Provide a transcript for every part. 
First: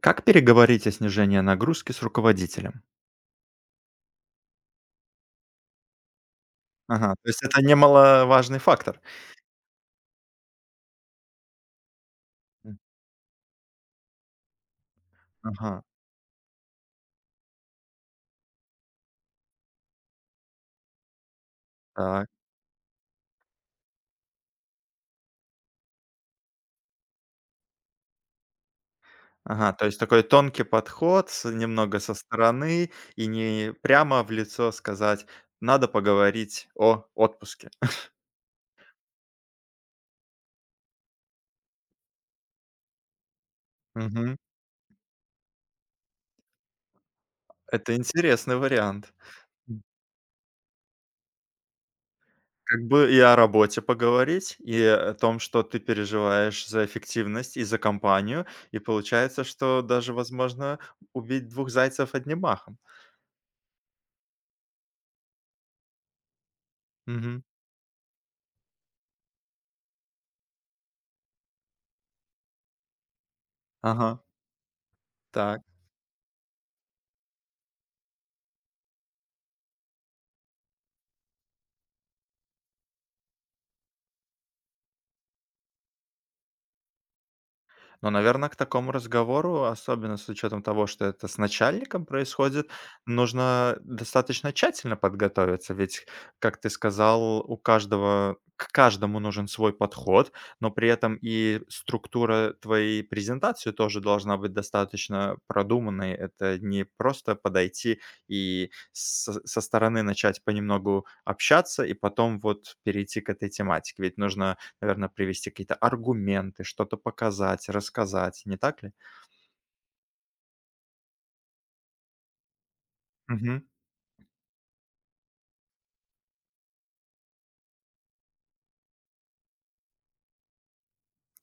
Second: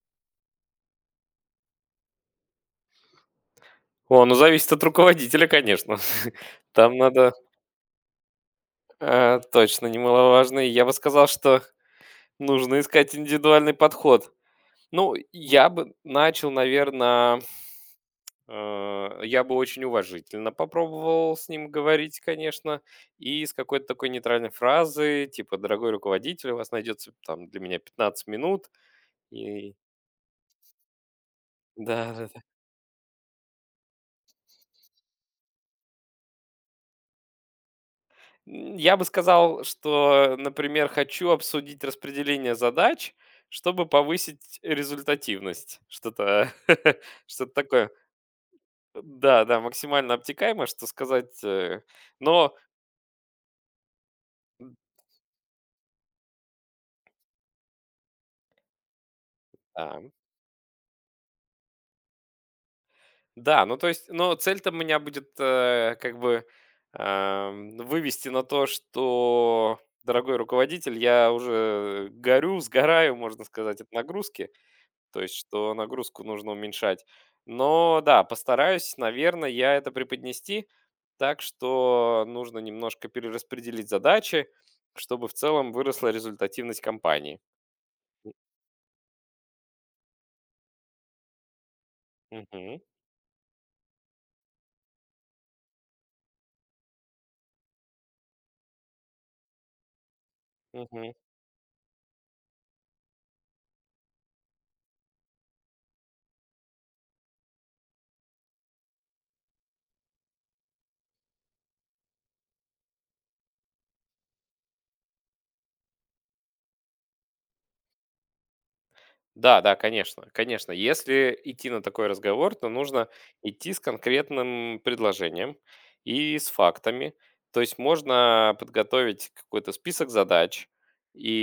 Как переговорить о снижении нагрузки с руководителем? О, ну зависит от руководителя, конечно. Там Ага, то надо, есть это немаловажный фактор. Точно немаловажно. И я бы сказал, что М, нужно искать индивидуальный подход. Ну, я ага, бы начал, наверное, я бы очень уважительно попробовал с ним говорить, так. конечно, и с какой-то такой нейтральной фразы, типа: "Дорогой руководитель, у вас найдется там для меня 15 минут". Ага, И то есть такой тонкий подход, с немного да, со да, да. стороны и не прямо в лицо сказать: "Надо поговорить о отпуске". М, я бы сказал, что, например, хочу обсудить распределение задач, чтобы Мгм. повысить результативность. Что-то что-то такое. Это интересный вариант. Да, да, М, максимально обтекаемо, что сказать. Но как бы и о работе поговорить, и о том, что ты переживаешь за эффективность и за компанию. И получается, что да, даже возможно убить двух зайцев одним махом. да, ну то есть, но цель-то у меня будет как бы Мгм. Вывести на то, что, дорогой руководитель, я уже горю, сгораю, можно сказать, от Ага. нагрузки. То есть, Так. что нагрузку нужно уменьшать. Но да, постараюсь, наверное, я это преподнести так, что нужно немножко перераспределить задачи, чтобы в целом выросла результативность компании. Но, наверное, к такому разговору, особенно с учетом того, что это с начальником происходит, Мгм. нужно достаточно тщательно подготовиться. Ведь, как ты сказал, у каждого к каждому нужен свой подход, но при Мгм. этом и структура твоей презентации тоже должна быть достаточно продуманной. Это не просто подойти и с со стороны начать понемногу общаться и потом вот перейти к этой тематике. Ведь нужно наверно, привести какие-то аргументы, что-то показать, рассказать, не так ли? Да, да, конечно, конечно. Если идти на такой разговор, то нужно Мгм. идти с конкретным предложением и с фактами. То есть можно подготовить какой-то список задач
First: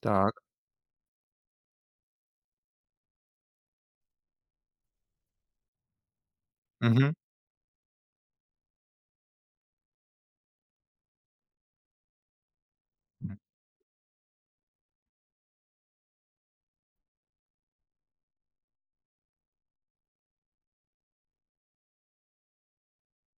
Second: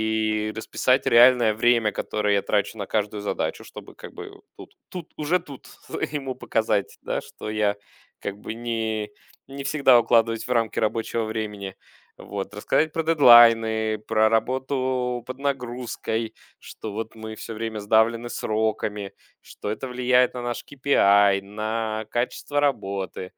Так. расписать реальное время, которое я трачу на каждую задачу, чтобы как бы тут уже тут ему показать, Мгм. да, что я как бы не всегда укладываюсь в рамки рабочего времени. Вот, рассказать про дедлайны, про работу под нагрузкой, что вот мы все время сдавлены сроками, что это влияет на наш KPI, на качество работы.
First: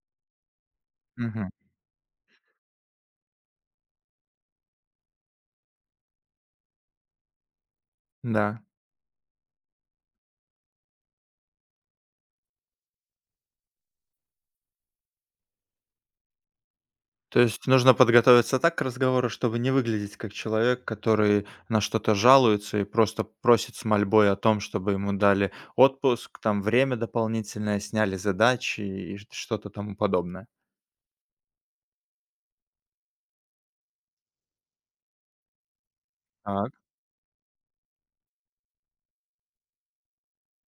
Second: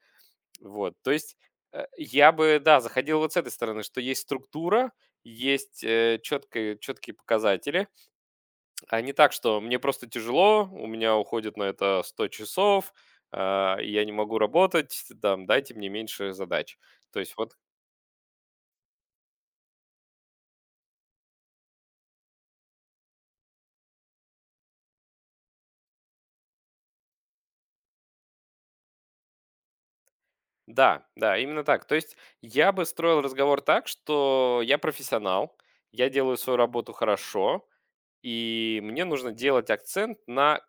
Вот, то есть Мгм. Я бы, да, заходил вот с этой стороны, что есть структура, есть четкие показатели, Да. а не так, что мне просто тяжело, у меня уходит на это 100 часов, я не могу работать, там, дайте мне меньше задач. То есть То вот. есть нужно подготовиться так к разговору, чтобы не выглядеть как человек, который на что-то жалуется и просто просит с мольбой о том, чтобы ему дали отпуск, там время дополнительное, сняли задачи и ш что-то тому подобное. Да, да, именно так. То есть я бы строил разговор так, что я профессионал, я делаю свою Так. работу хорошо, и мне нужно делать акцент на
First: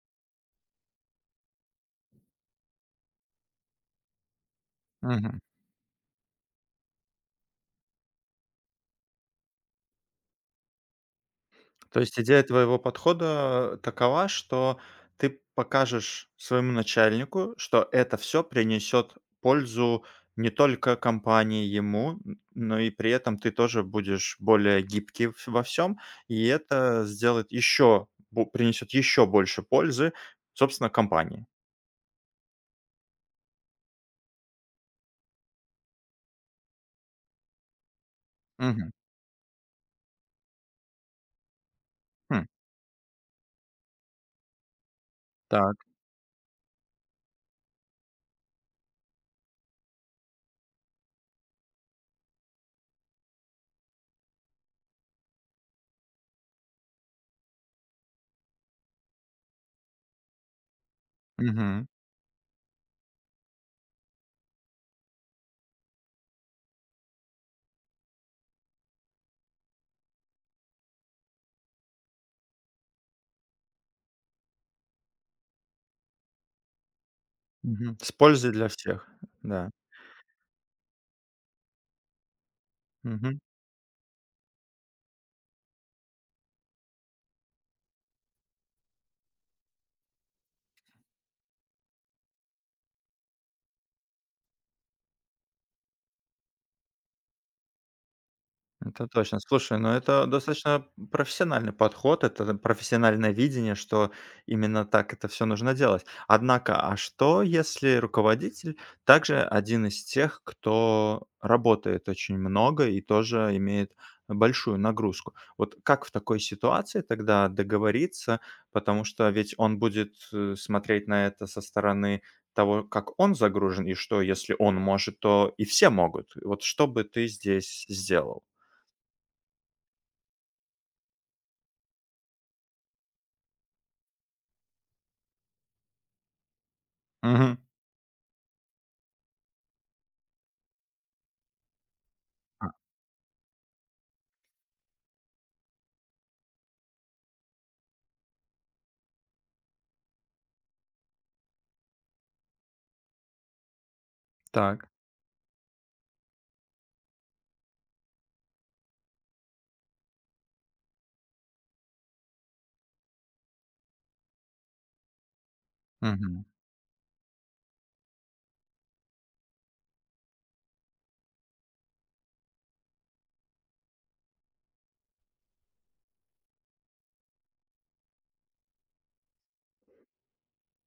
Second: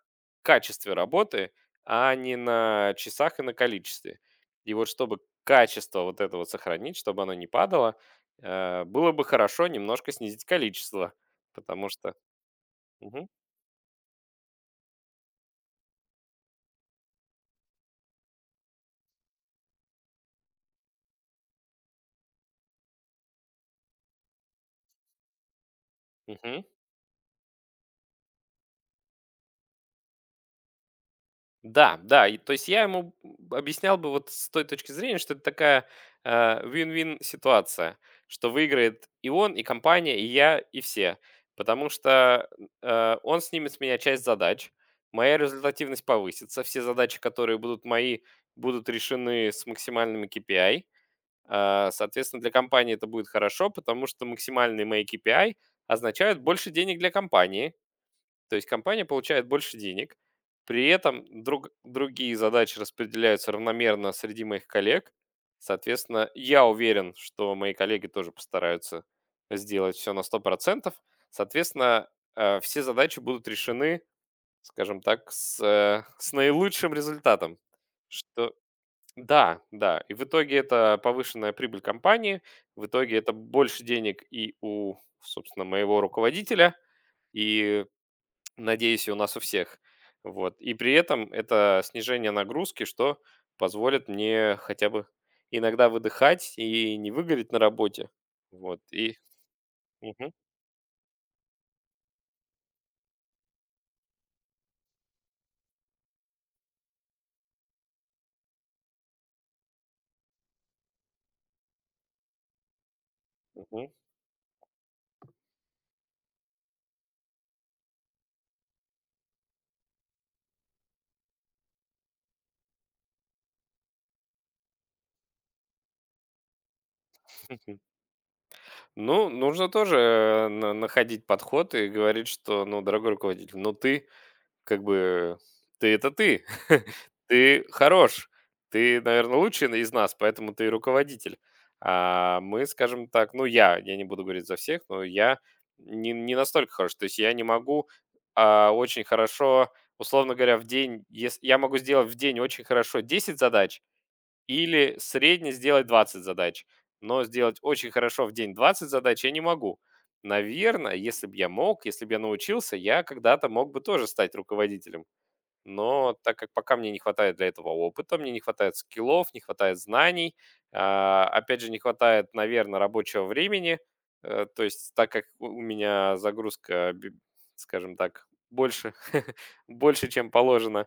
качестве работы, а не на часах и на количестве. И вот чтобы Мгм. качество вот этого сохранить, чтобы оно не падало, было бы хорошо немножко снизить количество, потому То что... есть идея твоего Мгм, подхода такова, что ты покажешь своему начальнику, что это все принесет пользу не только компании, ему, н но и при этом ты тоже будешь более гибкий в во всем, и мгм. это сделает еще принесет еще больше пользы, собственно, компании. Да, да, и то есть я ему объяснял бы вот с той точки зрения, что это такая э, win-win ситуация, что Мгм. выиграет и он, и компания, и я, и все. Потому Хм. что он снимет с меня часть задач, моя Так. результативность повысится, все задачи, которые будут мои, будут решены с максимальными KPI. Соответственно, для компании это будет хорошо, потому что максимальные мои KPI означают больше денег для компании, то есть компания получает больше денег, при этом Мгм. другие задачи распределяются равномерно среди моих коллег. Соответственно, я уверен, что мои коллеги тоже постараются сделать все на 100%. Соответственно, все задачи будут решены, скажем так, с наилучшим результатом. Мгм. С пользой Что... для всех. Да, Да. да. И в итоге это повышенная прибыль компании, в итоге это Мгм. больше денег и у, собственно, моего руководителя, и надеюсь, и у нас у всех. Вот. И при этом это снижение нагрузки, что позволит мне хотя бы иногда выдыхать и не выгореть на работе. Вот. Это точно. Слушай, ну это Мгм, достаточно профессиональный подход, это да, профессиональное видение, что именно так это все нужно делать. Однако, а что, если руководитель также один из тех, кто работает очень много и тоже мгм. имеет большую нагрузку? Вот как в такой ситуации тогда договориться, потому что ведь он будет смотреть на это со стороны того, как он загружен, и что, если он может, то и все могут. Вот что бы ты здесь сделал? Ну, нужно тоже находить подход и говорить, что, ну, дорогой руководитель, ну ты, как бы, это ты. Мгм. Ты хорош. Ты, наверное, лучший из нас, поэтому ты и руководитель. А мы, А, скажем так, ну, я не буду говорить за всех, но я не настолько хорош. То есть я не могу, очень хорошо, условно говоря, в день, ес я могу сделать в день очень хорошо 10 задач, так. или средне сделать 20 задач. Но сделать очень хорошо в день 20 задач я не могу. Наверное, если бы я мог, если бы я научился, я когда-то мог бы тоже стать руководителем. Но так Мгм. как пока мне не хватает для этого опыта, мне не хватает скиллов, не хватает знаний, опять же, не хватает, наверное, рабочего времени. То есть так как у меня загрузка, скажем так, больше, больше, чем положено,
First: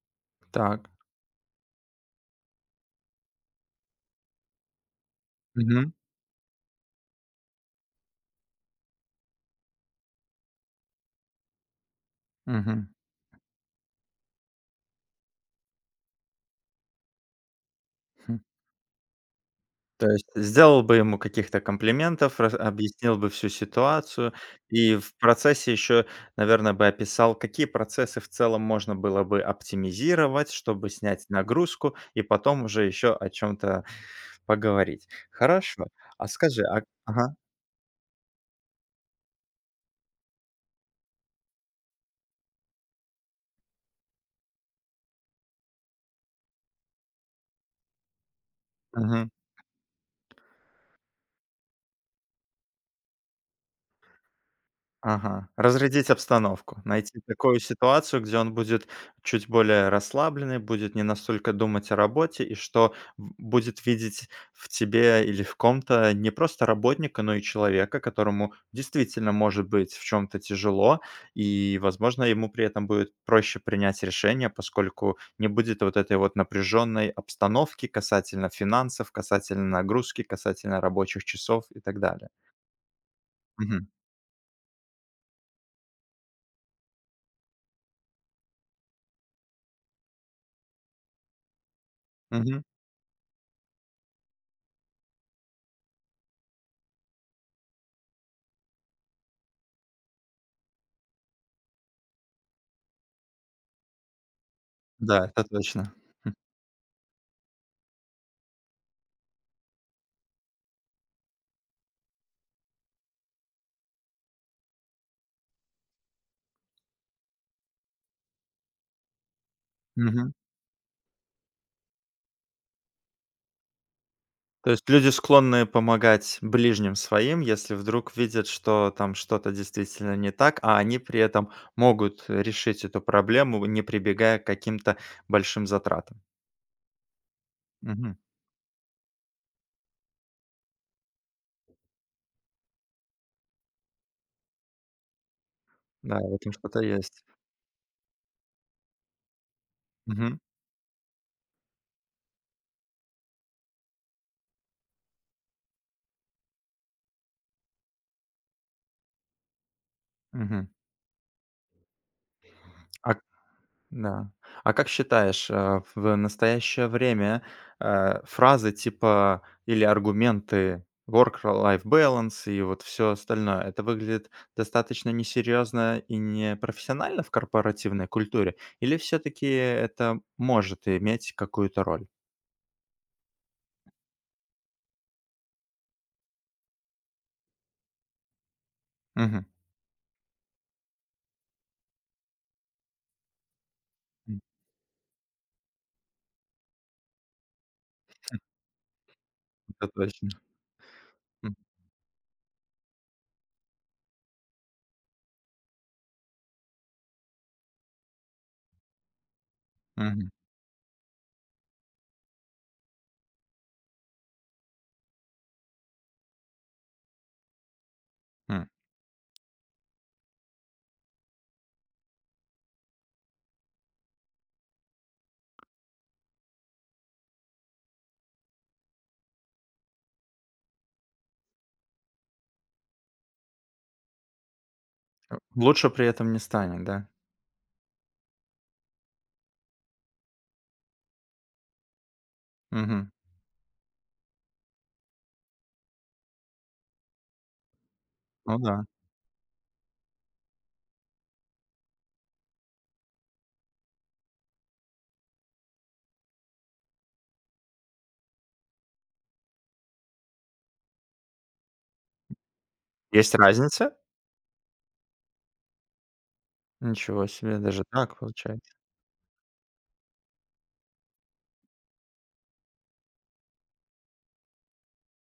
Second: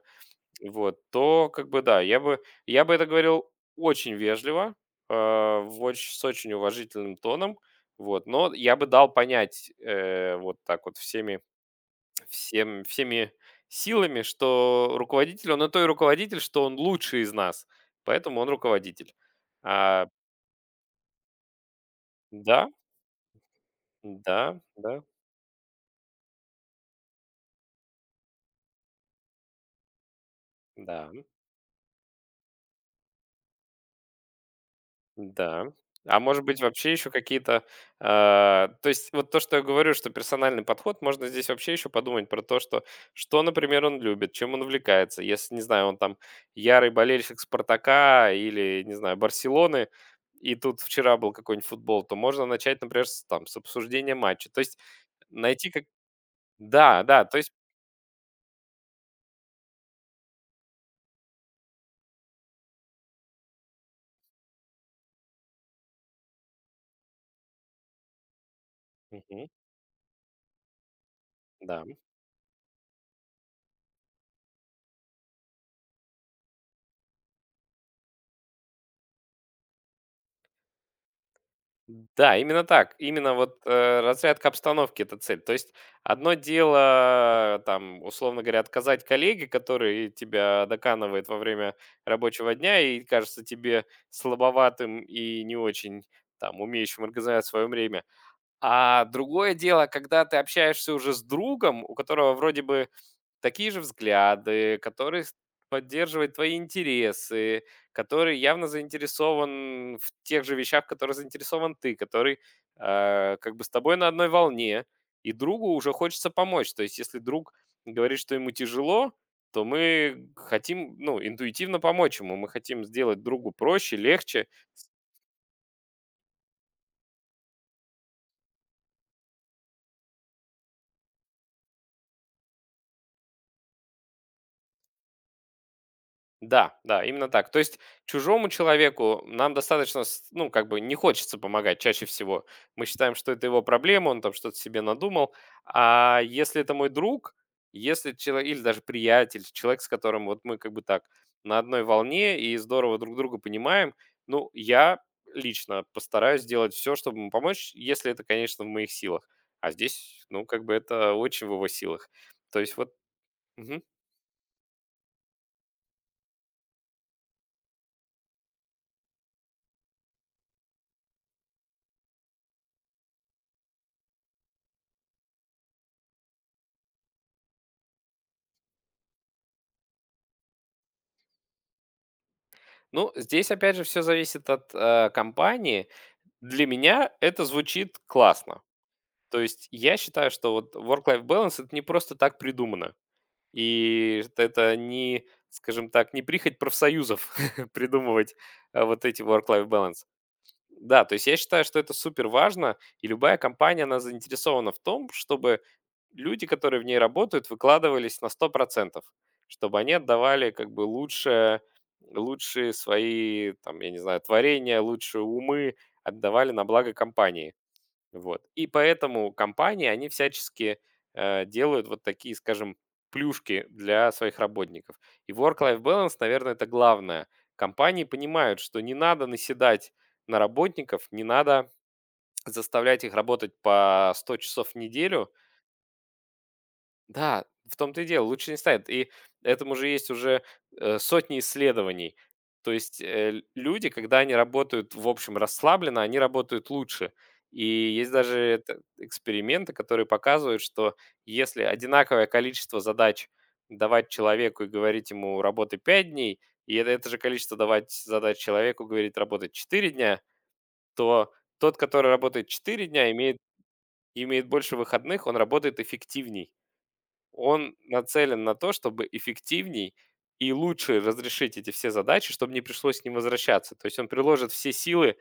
Так. вот, то как бы да, я бы это говорил очень вежливо, Мгм. С очень уважительным тоном, вот, но я бы дал понять вот так вот Мгм. всеми силами, что руководитель, он и то и руководитель, что он лучший из нас, Хм. поэтому он руководитель. А, То есть сделал бы ему каких-то комплиментов, рас да, объяснил бы всю ситуацию да, и да, в процессе еще, наверное, бы описал, какие процессы в целом можно было бы оптимизировать, чтобы да. снять нагрузку, и потом уже еще о чем-то поговорить. Да. Хорошо. А А может быть, скажи, а вообще еще ага. какие-то, то есть вот то, что я говорю, что персональный подход, можно здесь вообще еще подумать про то, что, например, он любит, чем он увлекается. Если, не знаю, он там ярый болельщик Спартака или, не знаю, Мгм. Барселоны, и тут вчера был какой-нибудь футбол, то можно начать, например, с, там, с обсуждения матча. То есть Ага. найти как... Разрядить обстановку, Да, найти да, то есть... такую ситуацию, где он будет чуть более расслабленный, будет не настолько думать о работе и что в будет видеть в тебе или в ком-то не просто работника, но и человека, которому действительно Мгм. может быть в чем то тяжело. И, Да. возможно, ему при этом будет проще принять решение, поскольку не будет вот этой вот напряженной обстановки касательно финансов, касательно нагрузки, касательно рабочих часов и так далее. Да, именно так. Именно вот, Мгм. Разрядка обстановки — это цель. То есть одно дело, там, условно говоря, отказать коллеге, который тебя доканывает во время рабочего Мгм. дня и кажется тебе слабоватым и не очень, там, умеющим организовать свое время. А другое дело, когда ты общаешься уже с другом, у которого вроде бы такие же взгляды, который Да, это точно. поддерживает твои интересы, который явно заинтересован в тех же вещах, в которых заинтересован ты, который как бы с тобой на одной волне, и другу уже хочется помочь. То есть, если друг говорит, что ему тяжело, то мы Мгм. хотим, ну, интуитивно помочь ему, мы хотим сделать другу проще, легче. То есть люди склонны помогать ближним своим, если вдруг видят, что там что-то действительно не так, а они при этом могут решить эту проблему, не прибегая к каким-то большим затратам. Да, да, именно так. То есть Мгм. чужому человеку нам достаточно, ну, как бы не хочется помогать чаще всего. Мы считаем, что это его проблема, он там что-то себе надумал. А Да, в этом если это что-то мой есть. друг, если человек, или даже приятель, человек, с которым вот Мгм. мы как бы так на одной волне и здорово друг друга понимаем, ну, я лично постараюсь сделать все, чтобы ему помочь, если это, конечно, в моих силах. А здесь, ну, как Мгм. бы это очень в его силах. То есть вот. А да. А как считаешь, в настоящее время, фразы типа или аргументы work-life balance и вот все остальное — это выглядит достаточно несерьезно и непрофессионально в корпоративной культуре? Или все таки это может иметь какую-то роль? Ну, здесь опять же все зависит от, компании. Для меня это звучит классно. То Мгм. есть я считаю, что вот work-life balance — это не просто так придумано. И М, что это не, скажем так, не прихоть профсоюзов придумывать, вот эти work-life это balance. точно. Да, то есть я М, считаю, что это супер важно, и любая компания, она заинтересована в том, чтобы люди, которые в ней работают, выкладывались на 100%, чтобы они мгм, отдавали как бы лучшее, лучшие свои, там, я не знаю, творения, лучшие умы отдавали на благо компании. Вот. м. И поэтому компании, они всячески делают вот такие, скажем, плюшки для своих работников. И work-life balance, наверное, это главное. Компании понимают, что не надо наседать на работников, не надо заставлять их работать по 100 часов в неделю, Э, лучше при этом не станет, да? да, в том-то и дело, лучше не станет. И этому же есть уже сотни исследований. То есть Мгм. Люди, когда они работают, в общем, расслабленно, они работают лучше. И есть даже Ну да. эксперименты, которые показывают, что если одинаковое количество задач давать человеку и говорить ему работы 5 дней, и это же количество давать задач человеку, говорить работать 4 дня, то тот, который работает 4 дня, Есть разница? имеет больше выходных, он работает эффективней. Ничего себе, Он даже так нацелен на то, получается. чтобы эффективней и лучше разрешить эти все задачи, чтобы не пришлось к ним возвращаться. То есть он приложит все силы,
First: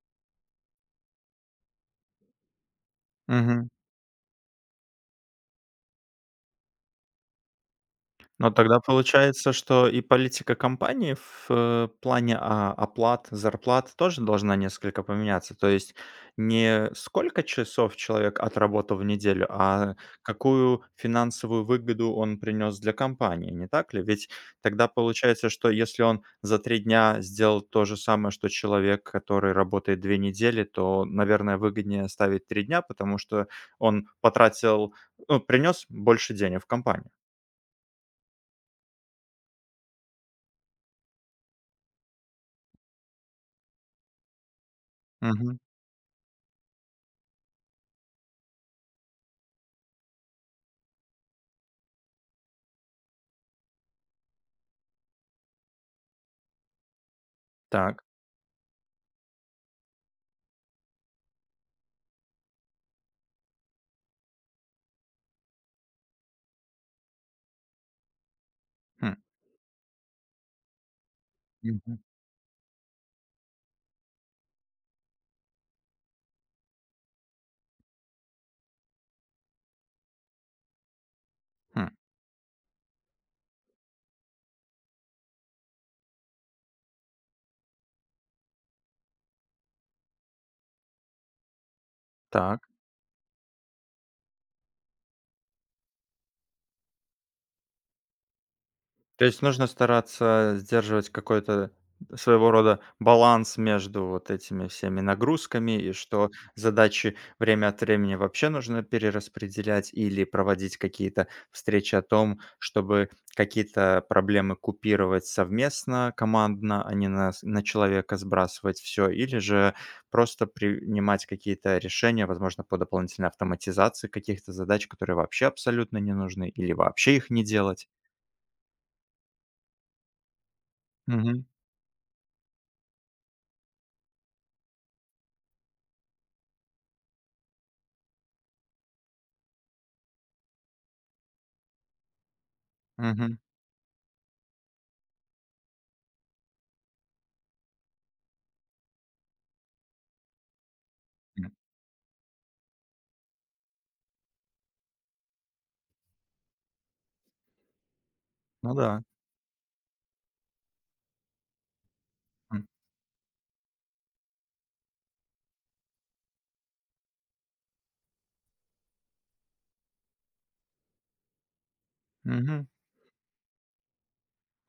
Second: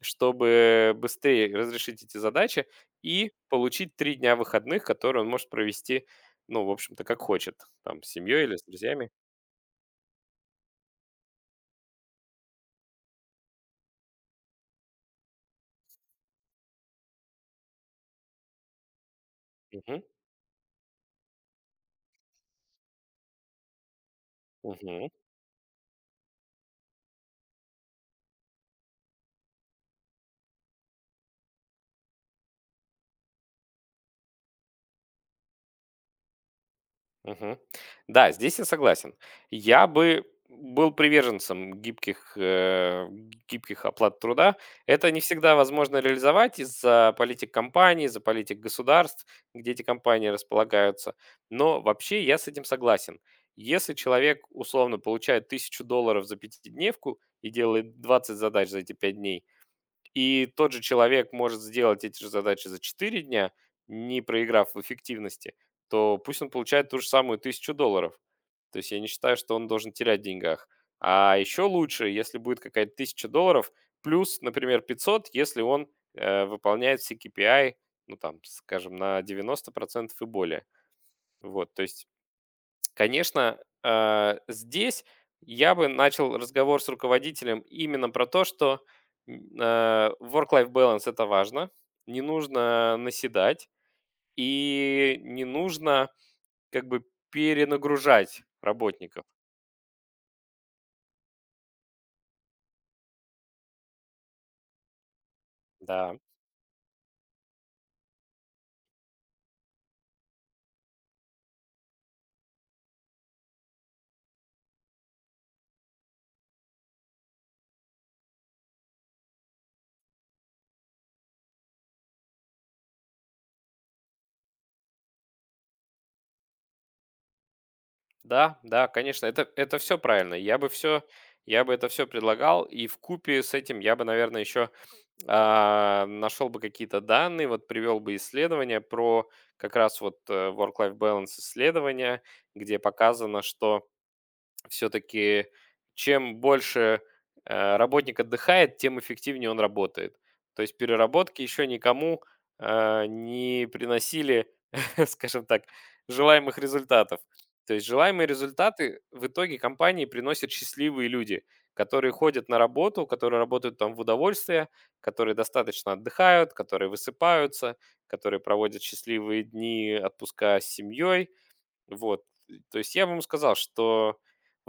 чтобы быстрее разрешить эти задачи и Мгм. получить 3 дня выходных, которые он может провести, ну, в общем-то, как хочет, там, с семьей Но или с тогда друзьями. получается, что и политика компании в, плане, а, оплат, зарплат тоже должна несколько поменяться. То есть не сколько часов человек отработал в неделю, а Мгм. какую финансовую выгоду он принес для компании, не так ли? Ведь тогда Мгм. получается, что если он за 3 дня сделал то же самое, что человек, который работает 2 недели, то, наверное, выгоднее ставить 3 дня, потому что он потратил, ну, принес больше денег в компанию. Мгм. Да, здесь я согласен. Я бы был приверженцем гибких оплат труда. Это не всегда Мгм. возможно реализовать из-за политик компаний, из-за политик государств, где эти компании располагаются. Но вообще я с этим согласен. Если человек условно получает 1000 долларов за пятидневку и делает Так. 20 задач за эти 5 дней, и тот же человек может сделать эти же задачи за 4 дня, не проиграв в эффективности, то пусть он получает ту же самую 1000 долларов. То есть я не Хм. считаю, что он должен терять в деньгах. А еще Мгм. лучше, если будет какая-то 1000 долларов, плюс, например, 500, если он выполняет все KPI, ну там, скажем, на 90% и более. Вот, то Хм. есть, конечно, здесь я бы начал разговор с руководителем именно про то, что work-life balance это важно, не Так. нужно наседать и не нужно как бы перенагружать работников. То есть нужно стараться сдерживать какой-то своего рода баланс между вот этими всеми нагрузками, и Да, что задачи время от времени вообще нужно перераспределять или проводить какие-то встречи о том, чтобы какие-то проблемы купировать совместно, командно, а не на, на человека сбрасывать все, или же просто принимать какие-то решения, возможно, по дополнительной автоматизации каких-то задач, которые вообще абсолютно не нужны, или вообще их не делать. да, да, конечно, это все правильно. Я бы это все предлагал, и в купе с этим я бы, наверное, еще нашел бы какие-то данные, вот привел бы исследования про как раз вот work-life balance исследования, где Мгм. показано, что все-таки чем больше работник отдыхает, тем эффективнее он работает. То есть переработки М. еще никому не приносили, скажем так, желаемых результатов. То есть желаемые Ну результаты да. в итоге компании приносят счастливые люди, которые ходят на М. работу, которые работают там в удовольствие, которые достаточно отдыхают, которые высыпаются, которые проводят счастливые дни отпуска с семьей, вот. Мгм. То есть я бы ему сказал, что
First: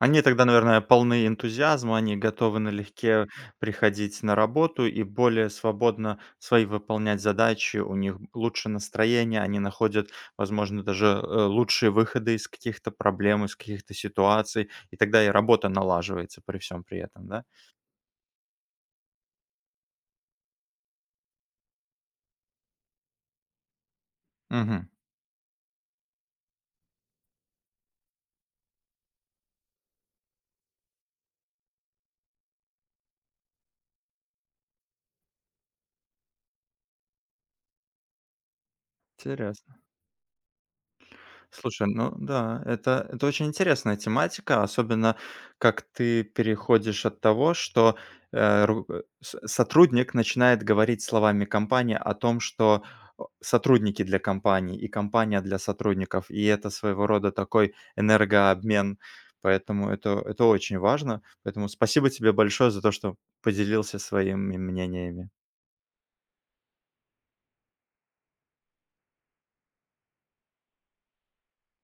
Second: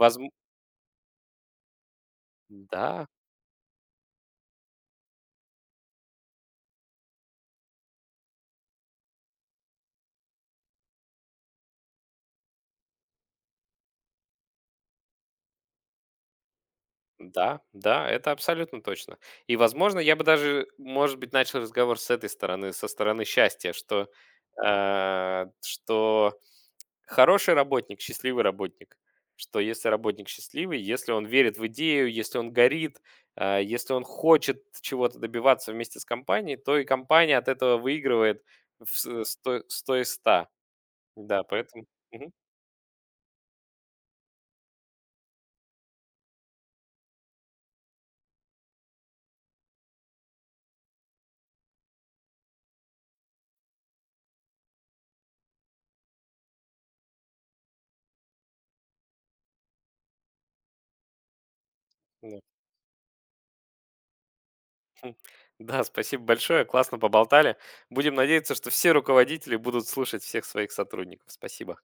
Они тогда, наверное, полны энтузиазма, они готовы да, налегке приходить на работу и более свободно свои выполнять задачи, у них лучше настроение, они находят, возможно, даже, лучшие выходы из каких-то проблем, из каких-то ситуаций, и тогда и работа налаживается при всем при этом, да? да, да, это абсолютно точно. И, возможно, я бы даже, может быть, начал разговор с этой стороны, со стороны счастья, что, Угу. Что хороший работник, счастливый работник. Что если работник счастливый, если он верит в идею, если он горит, если он хочет чего-то добиваться вместе с компанией, то и компания от этого выигрывает в с Интересно. 100 из 100. Да, поэтому Слушай, ну мгм, да, это очень интересная тематика, особенно как ты переходишь от того, что сотрудник начинает говорить словами компании о том, что о, сотрудники для компании и компания для сотрудников, и это своего рода такой энергообмен, поэтому это очень важно. Поэтому спасибо тебе да. большое за то, что поделился своими Хм. мнениями. Да, спасибо большое, классно поболтали. Будем надеяться, что все руководители будут слушать всех своих сотрудников. Спасибо.